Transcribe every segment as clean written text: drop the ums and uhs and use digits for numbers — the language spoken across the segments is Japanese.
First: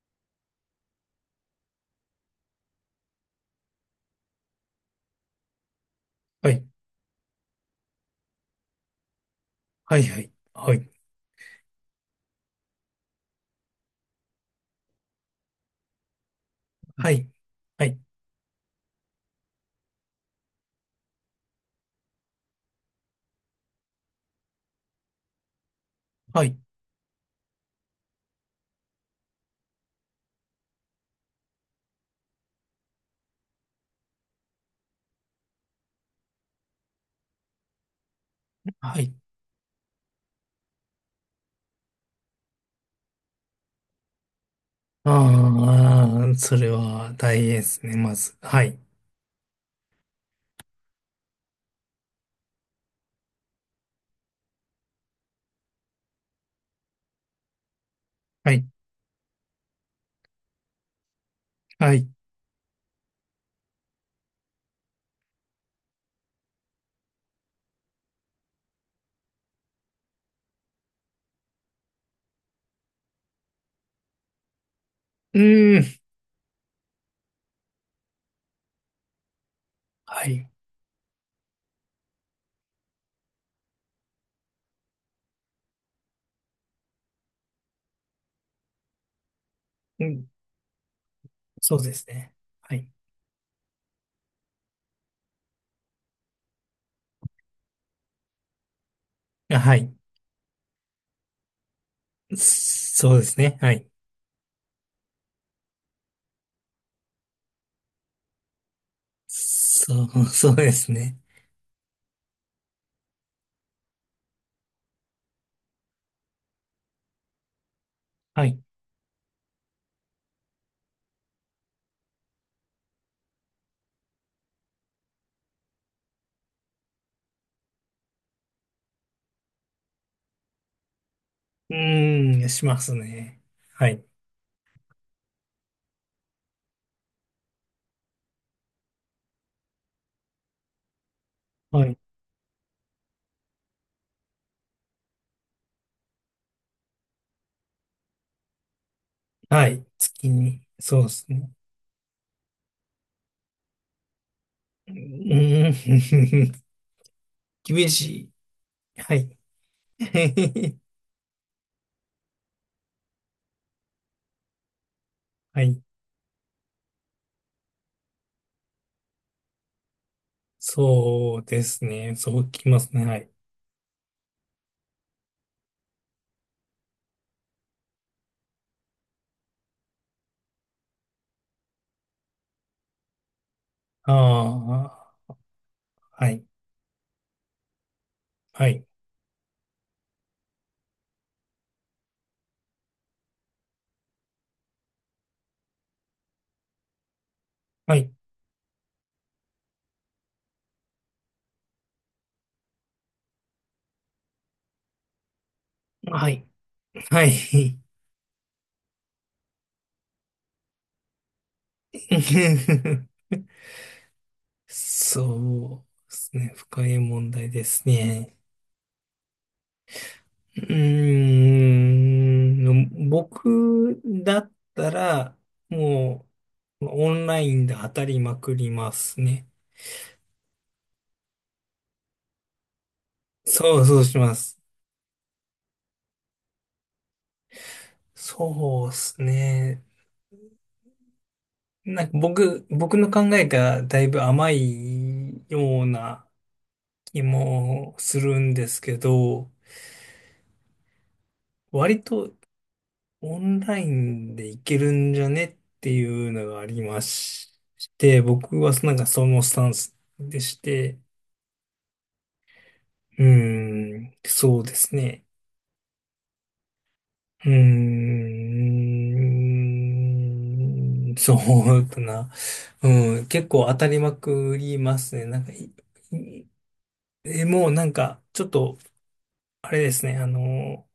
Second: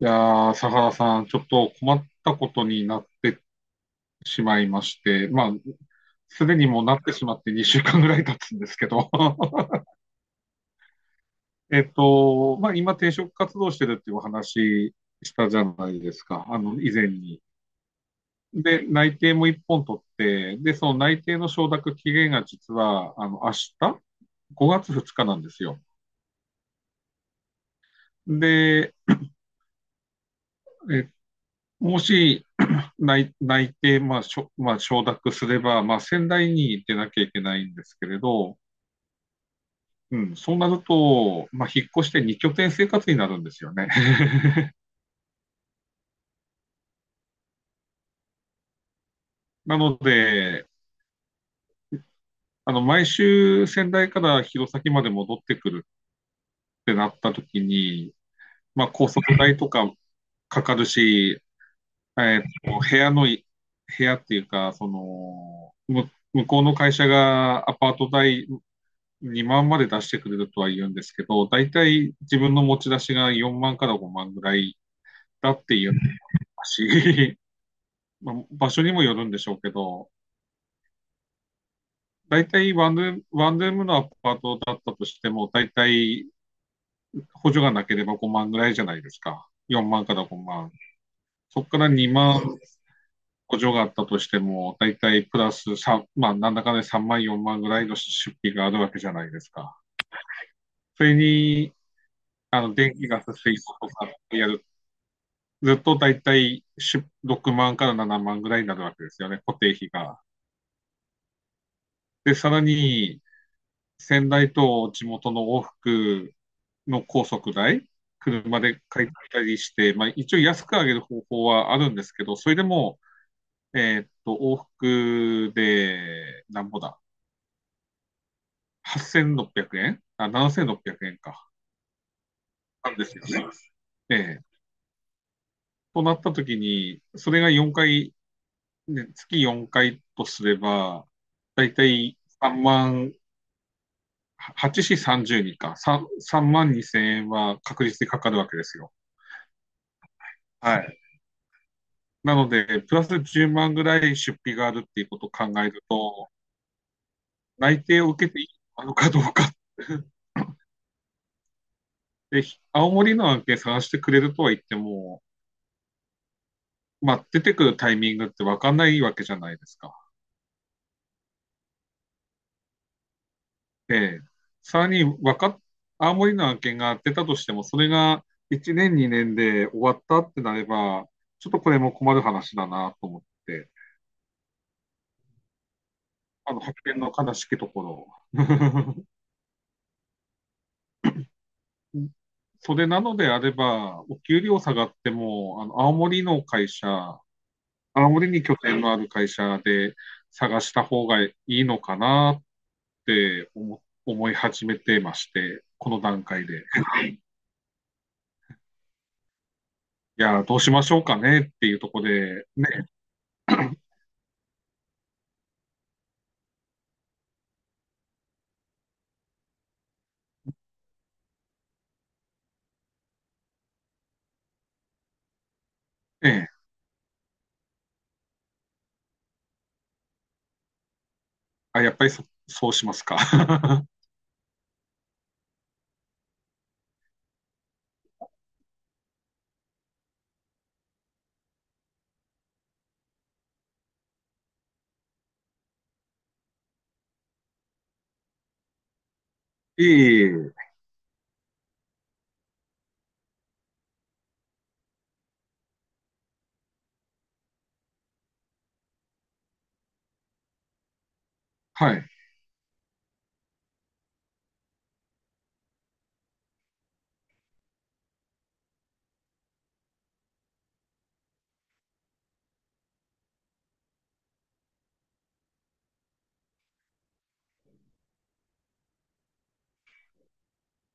いやー、佐原さん、ちょっと困ったことになってしまいまして、まあ、すはでい、にもうなってしまって2週間ぐらい経つんですけど、はい、はい、はい、まあ、今転職活動してるっていうお話したじゃないですか、あの、以前はい、に。はい、で、内定も1本取って、で、その内定の承諾期限が実は、あの、明日、5月2日なんですよ。はい、で、えもし内定、まあ、まあ、承諾すれば、まあ、仙台に出なきゃいけないんですけれど、はい。うん、そうなると、まあ、引っ越して2拠点生活になるんですよね。ああ、それは大変ですね、まず。はい、なので、あの、毎週仙台から弘前まで戻ってくるってなった時に、はい、まあ、高速代とかかかるし、はい。えーと、部屋のい、部屋っていうか、その、向こうの会社がアパート代2万まで出してくれるとは言うんですけど、大体自分の持ち出しが4万から5万ぐらいうだってー言ってん、ますし、まあ場所にもよるんでしょうけど、はい、大体ワンルームのアパートだったとしても、大体補助がなければ5万ぐらいじゃないですか。4う万からん、5万。そこそかうらですね。2万はい、補助があったとしても、大体プラス3、まあ、なんだかね3万、4万ぐらいの出費があるわけじゃないですあはか。い、それに、あの、電気そうガでス、す水ね。はい。道とかやるずっとだいたい6万から7万ぐらいになるわけですよね、固定費そが。う、そうですね。で、さらに、仙台と地元の往復の高速代、は車い。で借りたりして、まあ、一応安く上げる方法はあるんですけど、それでも、往復で、なんぼだ、8600円あ、7600円か、うーん、しまなすんですよね。ね。はい、ええとなった時に、それが4回、ね、月4回とすれば、だいはたい、い3万8市30人か、3, 三万2千円は確実にかかるわけですよ。はい。月に、はそい。うですね。なので、プラス10万ぐらい出費があるうっていうことを考えると、ーん、内厳定を受しけていいのい。かはどうい。かっ て、青森の案件探してくれるとは言っても、はい。まあ、出てくるタイミングって分かんないわけじゃないですか。そうですね。そうきますね。はい。で、さらにわかっ、青森の案件が出たとしても、それが1年、2年で終わったってなれば、ちょっとこれも困る話だなと思って、ああ、はい。あの発見の悲しきところ。はい。それなのであれば、お給料下がっても、は青い。森に拠点のある会社で探した方がいいのかなって思い始めてまして、この段はい。階で。はい。いや、どうしましょうかねっていうところで、ね、そうですね。深い問題ですね。うーん。僕だったら、もねう、オンラインで当たりまくりますね。あ、やっぱりそうしますか。そうそうします。そうですね。なんか僕の考えがだいぶ甘いような気もするんですけど、いえいえ、割とオンラインでいけるんじゃねっていうのがありまして、僕はなんかそのスタンスでして、はい、うーん、そうですね。うーん、そうだな。うん、結構当たりまくりますね。なんかい、いえもうなんか、ちょっと、あれですね、あの、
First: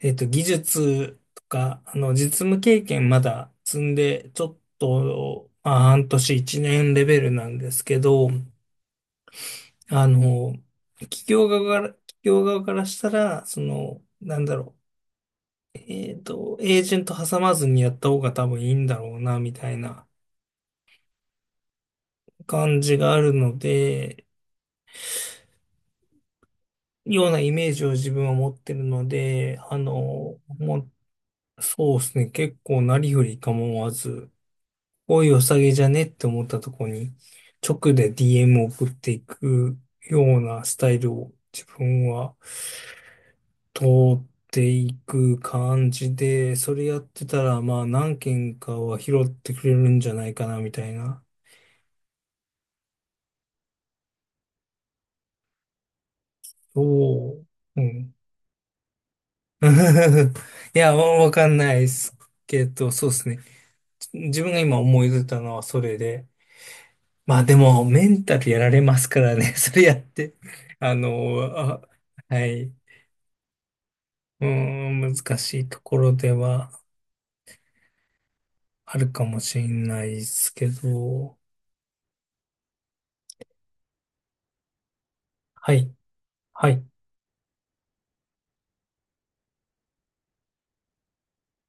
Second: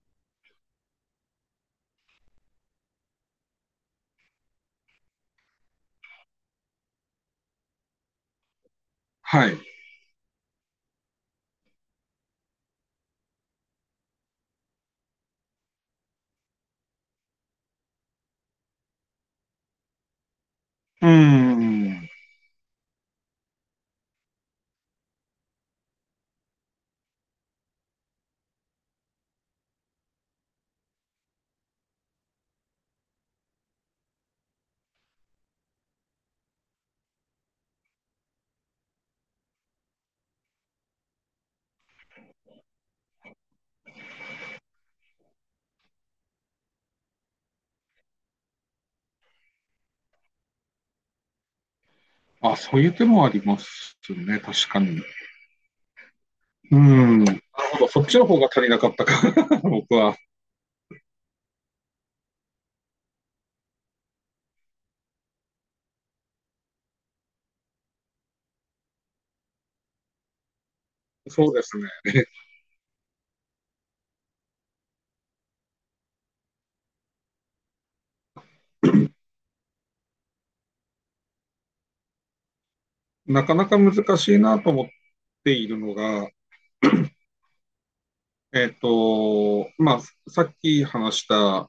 えっと、技術とか、あの、実務経験まだ積んで、ちょっと、まあ、半年一年レベルなんですけど、はい。うあの、企業側からしたら、その、なんだろう、えっと、エージェント挟まずにやった方が多分いいんだろうな、みたいなーん。感じがあるので、ようなイメージを自分は持ってるので、あの、もう、そうですね、結構なりふり構わず、おい、おさげじゃねって思ったとこに、直で DM を送っていくようなスタイルを自分は通っていく感じで、それやってたら、まあ何件かは拾ってくれるんじゃないかな、みたいな。あ、そういう手もありますね、確かに。うん。おなるう。ほうど。そっん。ちの方が足りなかったか。僕は。いや、わわかんないですけど、そうですね。自分が今思い出たのはそれで。まあでも、メンタルやられますからね、それやって。あの、そうですね。あ、はい。うーん、難しいところではあるかもしれないですけど、なかなか難しいなと思っていはるい、のが、はい、まあ、さっき話した、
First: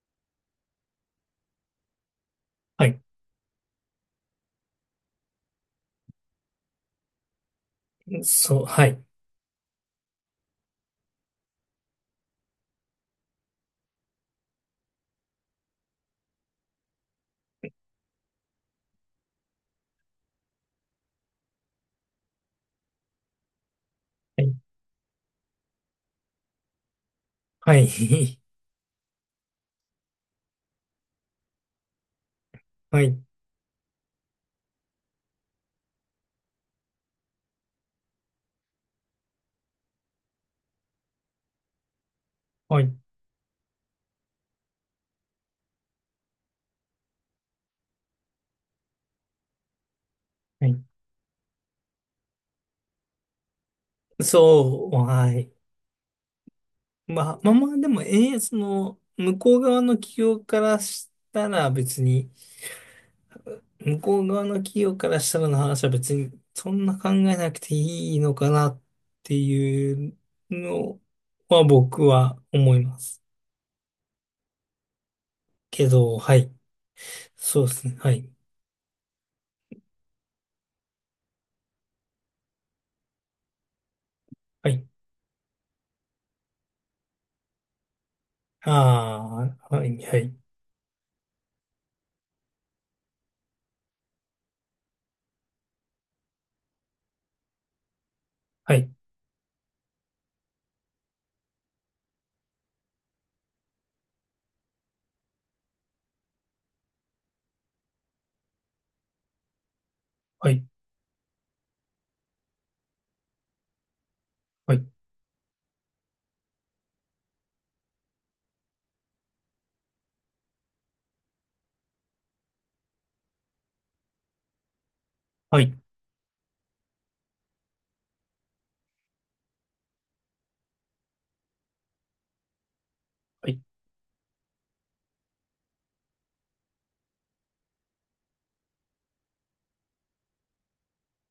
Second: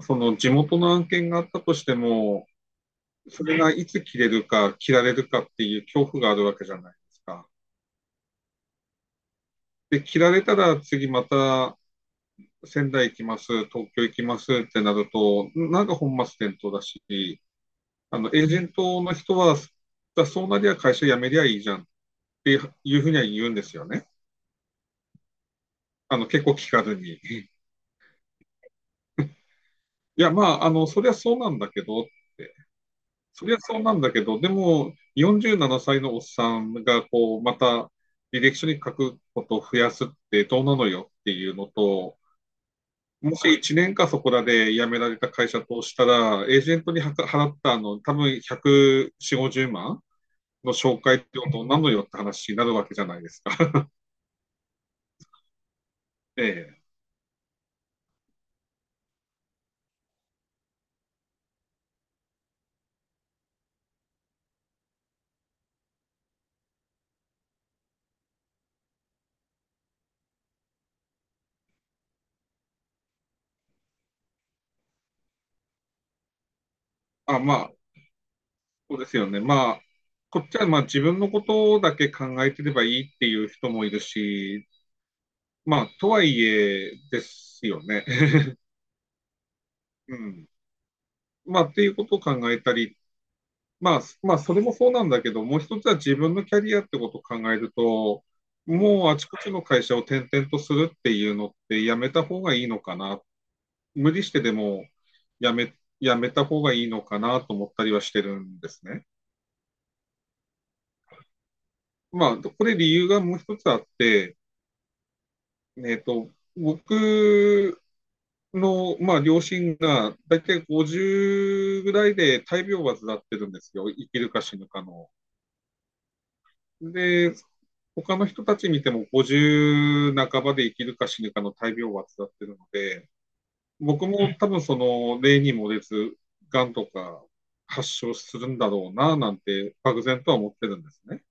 その地元の案件があったとしても、はい、それがいつ切れるか、切られるかっていう恐怖があるわけじゃないですか。そう、はい、で、切られたら次また仙台行きます、東京行きますってなると、なんか本末転倒だし、あの、エージェントの人は、だそうなりゃ会社辞めりゃいいじゃんっっていうふうには言うんですよね。はい、あの、結構聞かずに。いはい、や、まあ、あの、そりゃそうなんだけどって。はい、そりゃそうなんだけど、でも、47歳のおっさんが、こう、また、履歴書に書くことを増やすってどうなのよっていうのと、はい、もし1年かそこらで辞められた会社としたら、エージェントに払ったあの、多分140、5万はのい、紹介ってことなのよって話になるわけじゃないですか。そう、はい。ええまあ、まあまあ、でも、ええ、その、向こう側の企業からしたらの話は別に、そんな考えなくていいのかなっていうのは僕は思いますけど、はい、あ、まそうあ、ですね、はい。そうですよね。まあ、こっちはまあ自分のことだけ考えてればいいっていう人もいるし、はい。まあ、とはいえですよね。ああ、はい、うはい、ん。まあ、っていうことを考えたり、まあ、それもそうなんだけど、もう一つは自分のキャリアってことを考えると、はい、もうあちこちの会社を転々とするっていうのってやめた方がいいのかな。無理してでもやめ、やめた方がいいのかなと思ったりはしてるんですね。はい、まあ、これ理由がもう一つあって、はい、えっと、僕の、まあ、両親が、だいたい50ぐらいで大病を患ってるんですよ。生きるか死ぬかの。はい、で、他の人たち見ても50半ばで生きるか死ぬかの大病を患ってるので、はい。僕も多分その、例に漏れず、癌とか発症するんだろうな、なんて、漠然とは思ってるんですね。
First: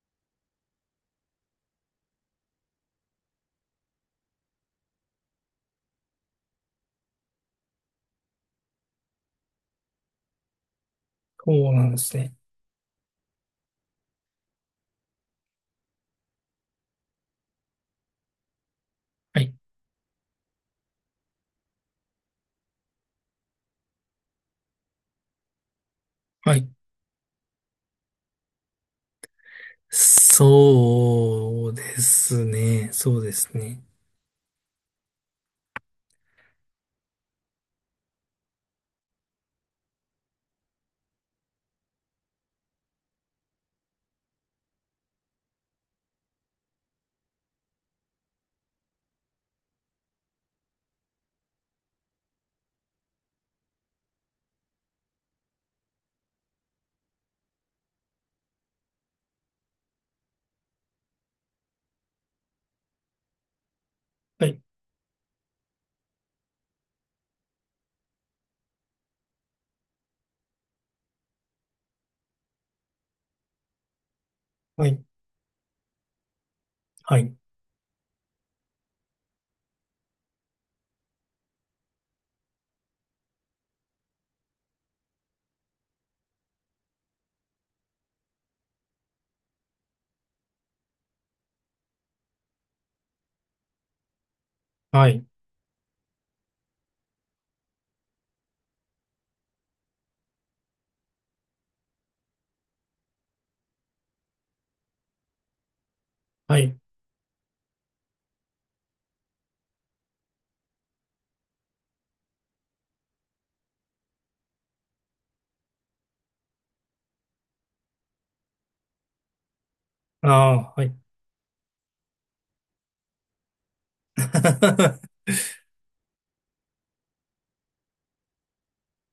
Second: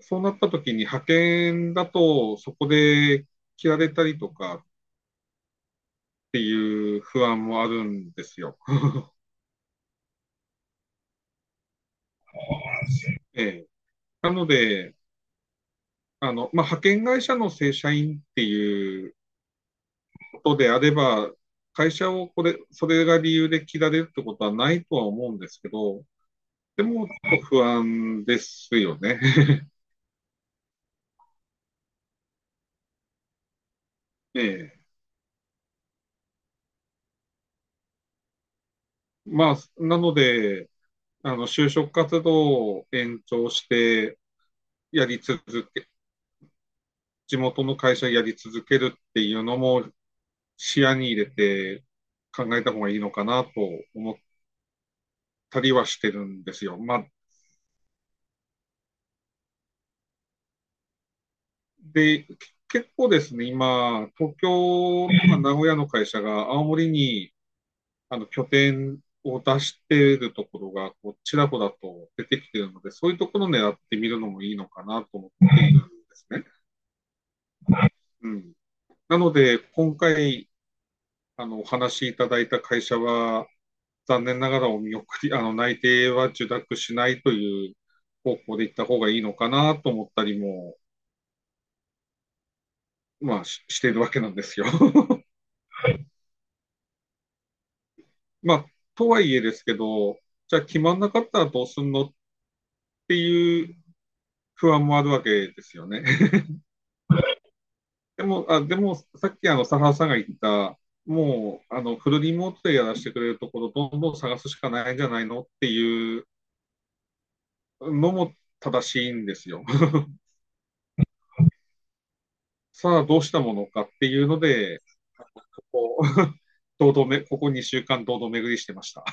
そうなった時に派遣だと、そこで切られたりとか、っていう不安もあるんですよ。そうなんですね。えなので、あの、まあ、派遣会社の正社員っていうはい、ことであれば、会社をこれ、それが理由で切られるってことはないとは思うんですけど、はい。でも、不安ですよね。そうですね。そうですね。ええ。まあ、なので、あの、就職活動を延長してやり続け、地元の会社やり続けるっていうのも視野に入れて考えた方がいいのかなと思たりはしてるんですよ。で、結構ですね、今、東はい、京とか名古屋の会社が青森にあの拠点を出しているところがこうちらほらと出てきているので、そういうところを狙ってみるのもいいのかはない、と思っているんですね。はい、うん、なので、今回あのお話しいただいた会社は、残念ながらお見送り、あの内定は受諾しないという方向で行った方がいいのかなと思ったりも、まあ、ししているわけなんですよ。はい、まあ、とはいえですけど、じゃあ決まんなかったらどうすんのっていう不安もあるわけですよね。はい。でも、あ、でも、さっきあの、佐原さんが言った、もう、あの、フルリモートでやらせてくれるところ、どんどん探すしかないんじゃないのっていうのも正しいんですよ。ああ、はい。さあ、どうしたものかっていうので、ここここ2週間堂々巡りしてました。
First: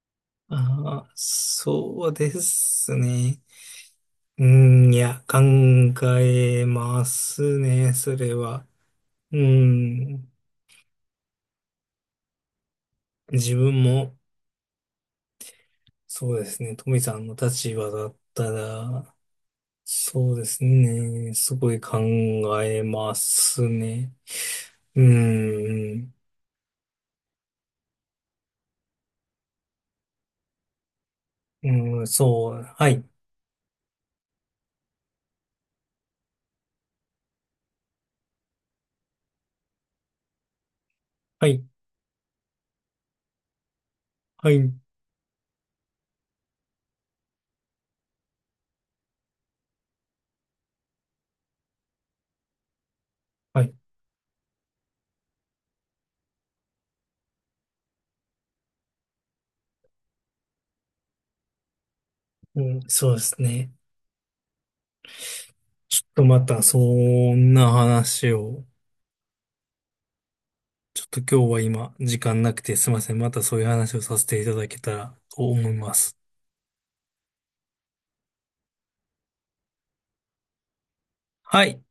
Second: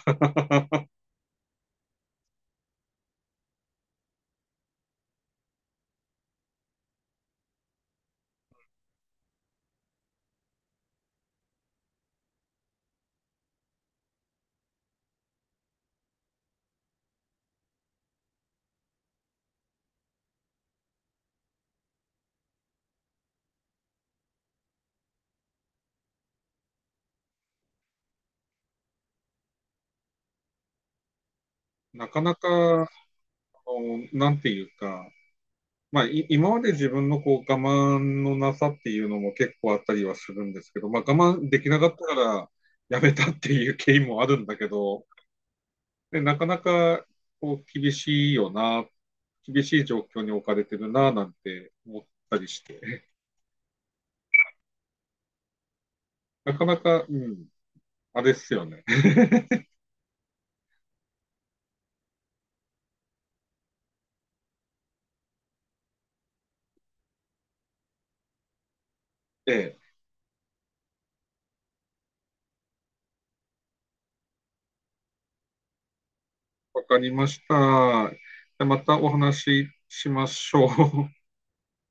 ああ、そうですね。うん、いや、考えますね、それは。うん、自分も、そうですね、富さんの立場だったら、そうですね。すごい考えますね。うーん。うん、なかなか、そう。あはい。の、なんていうか、まあ、今まで自分のこう我慢のなさっていうのも結構あったりはするんですけど、まあ、我は慢でい。きなかったからやめたっていう経緯もあるんはだけい。ど、でなかなかこう厳しいよな、厳しい状況に置かれてるななんて思ったりして、はい。なかなか、うん、あれっすよね。うん、そうですね。ちょっとまた、そんな話を、ええ、ちょっと今日は今、時間なくてすいません。またそういう話をさせていただけたらと思います。わかりました。じゃあまたお話ししましょう。はい。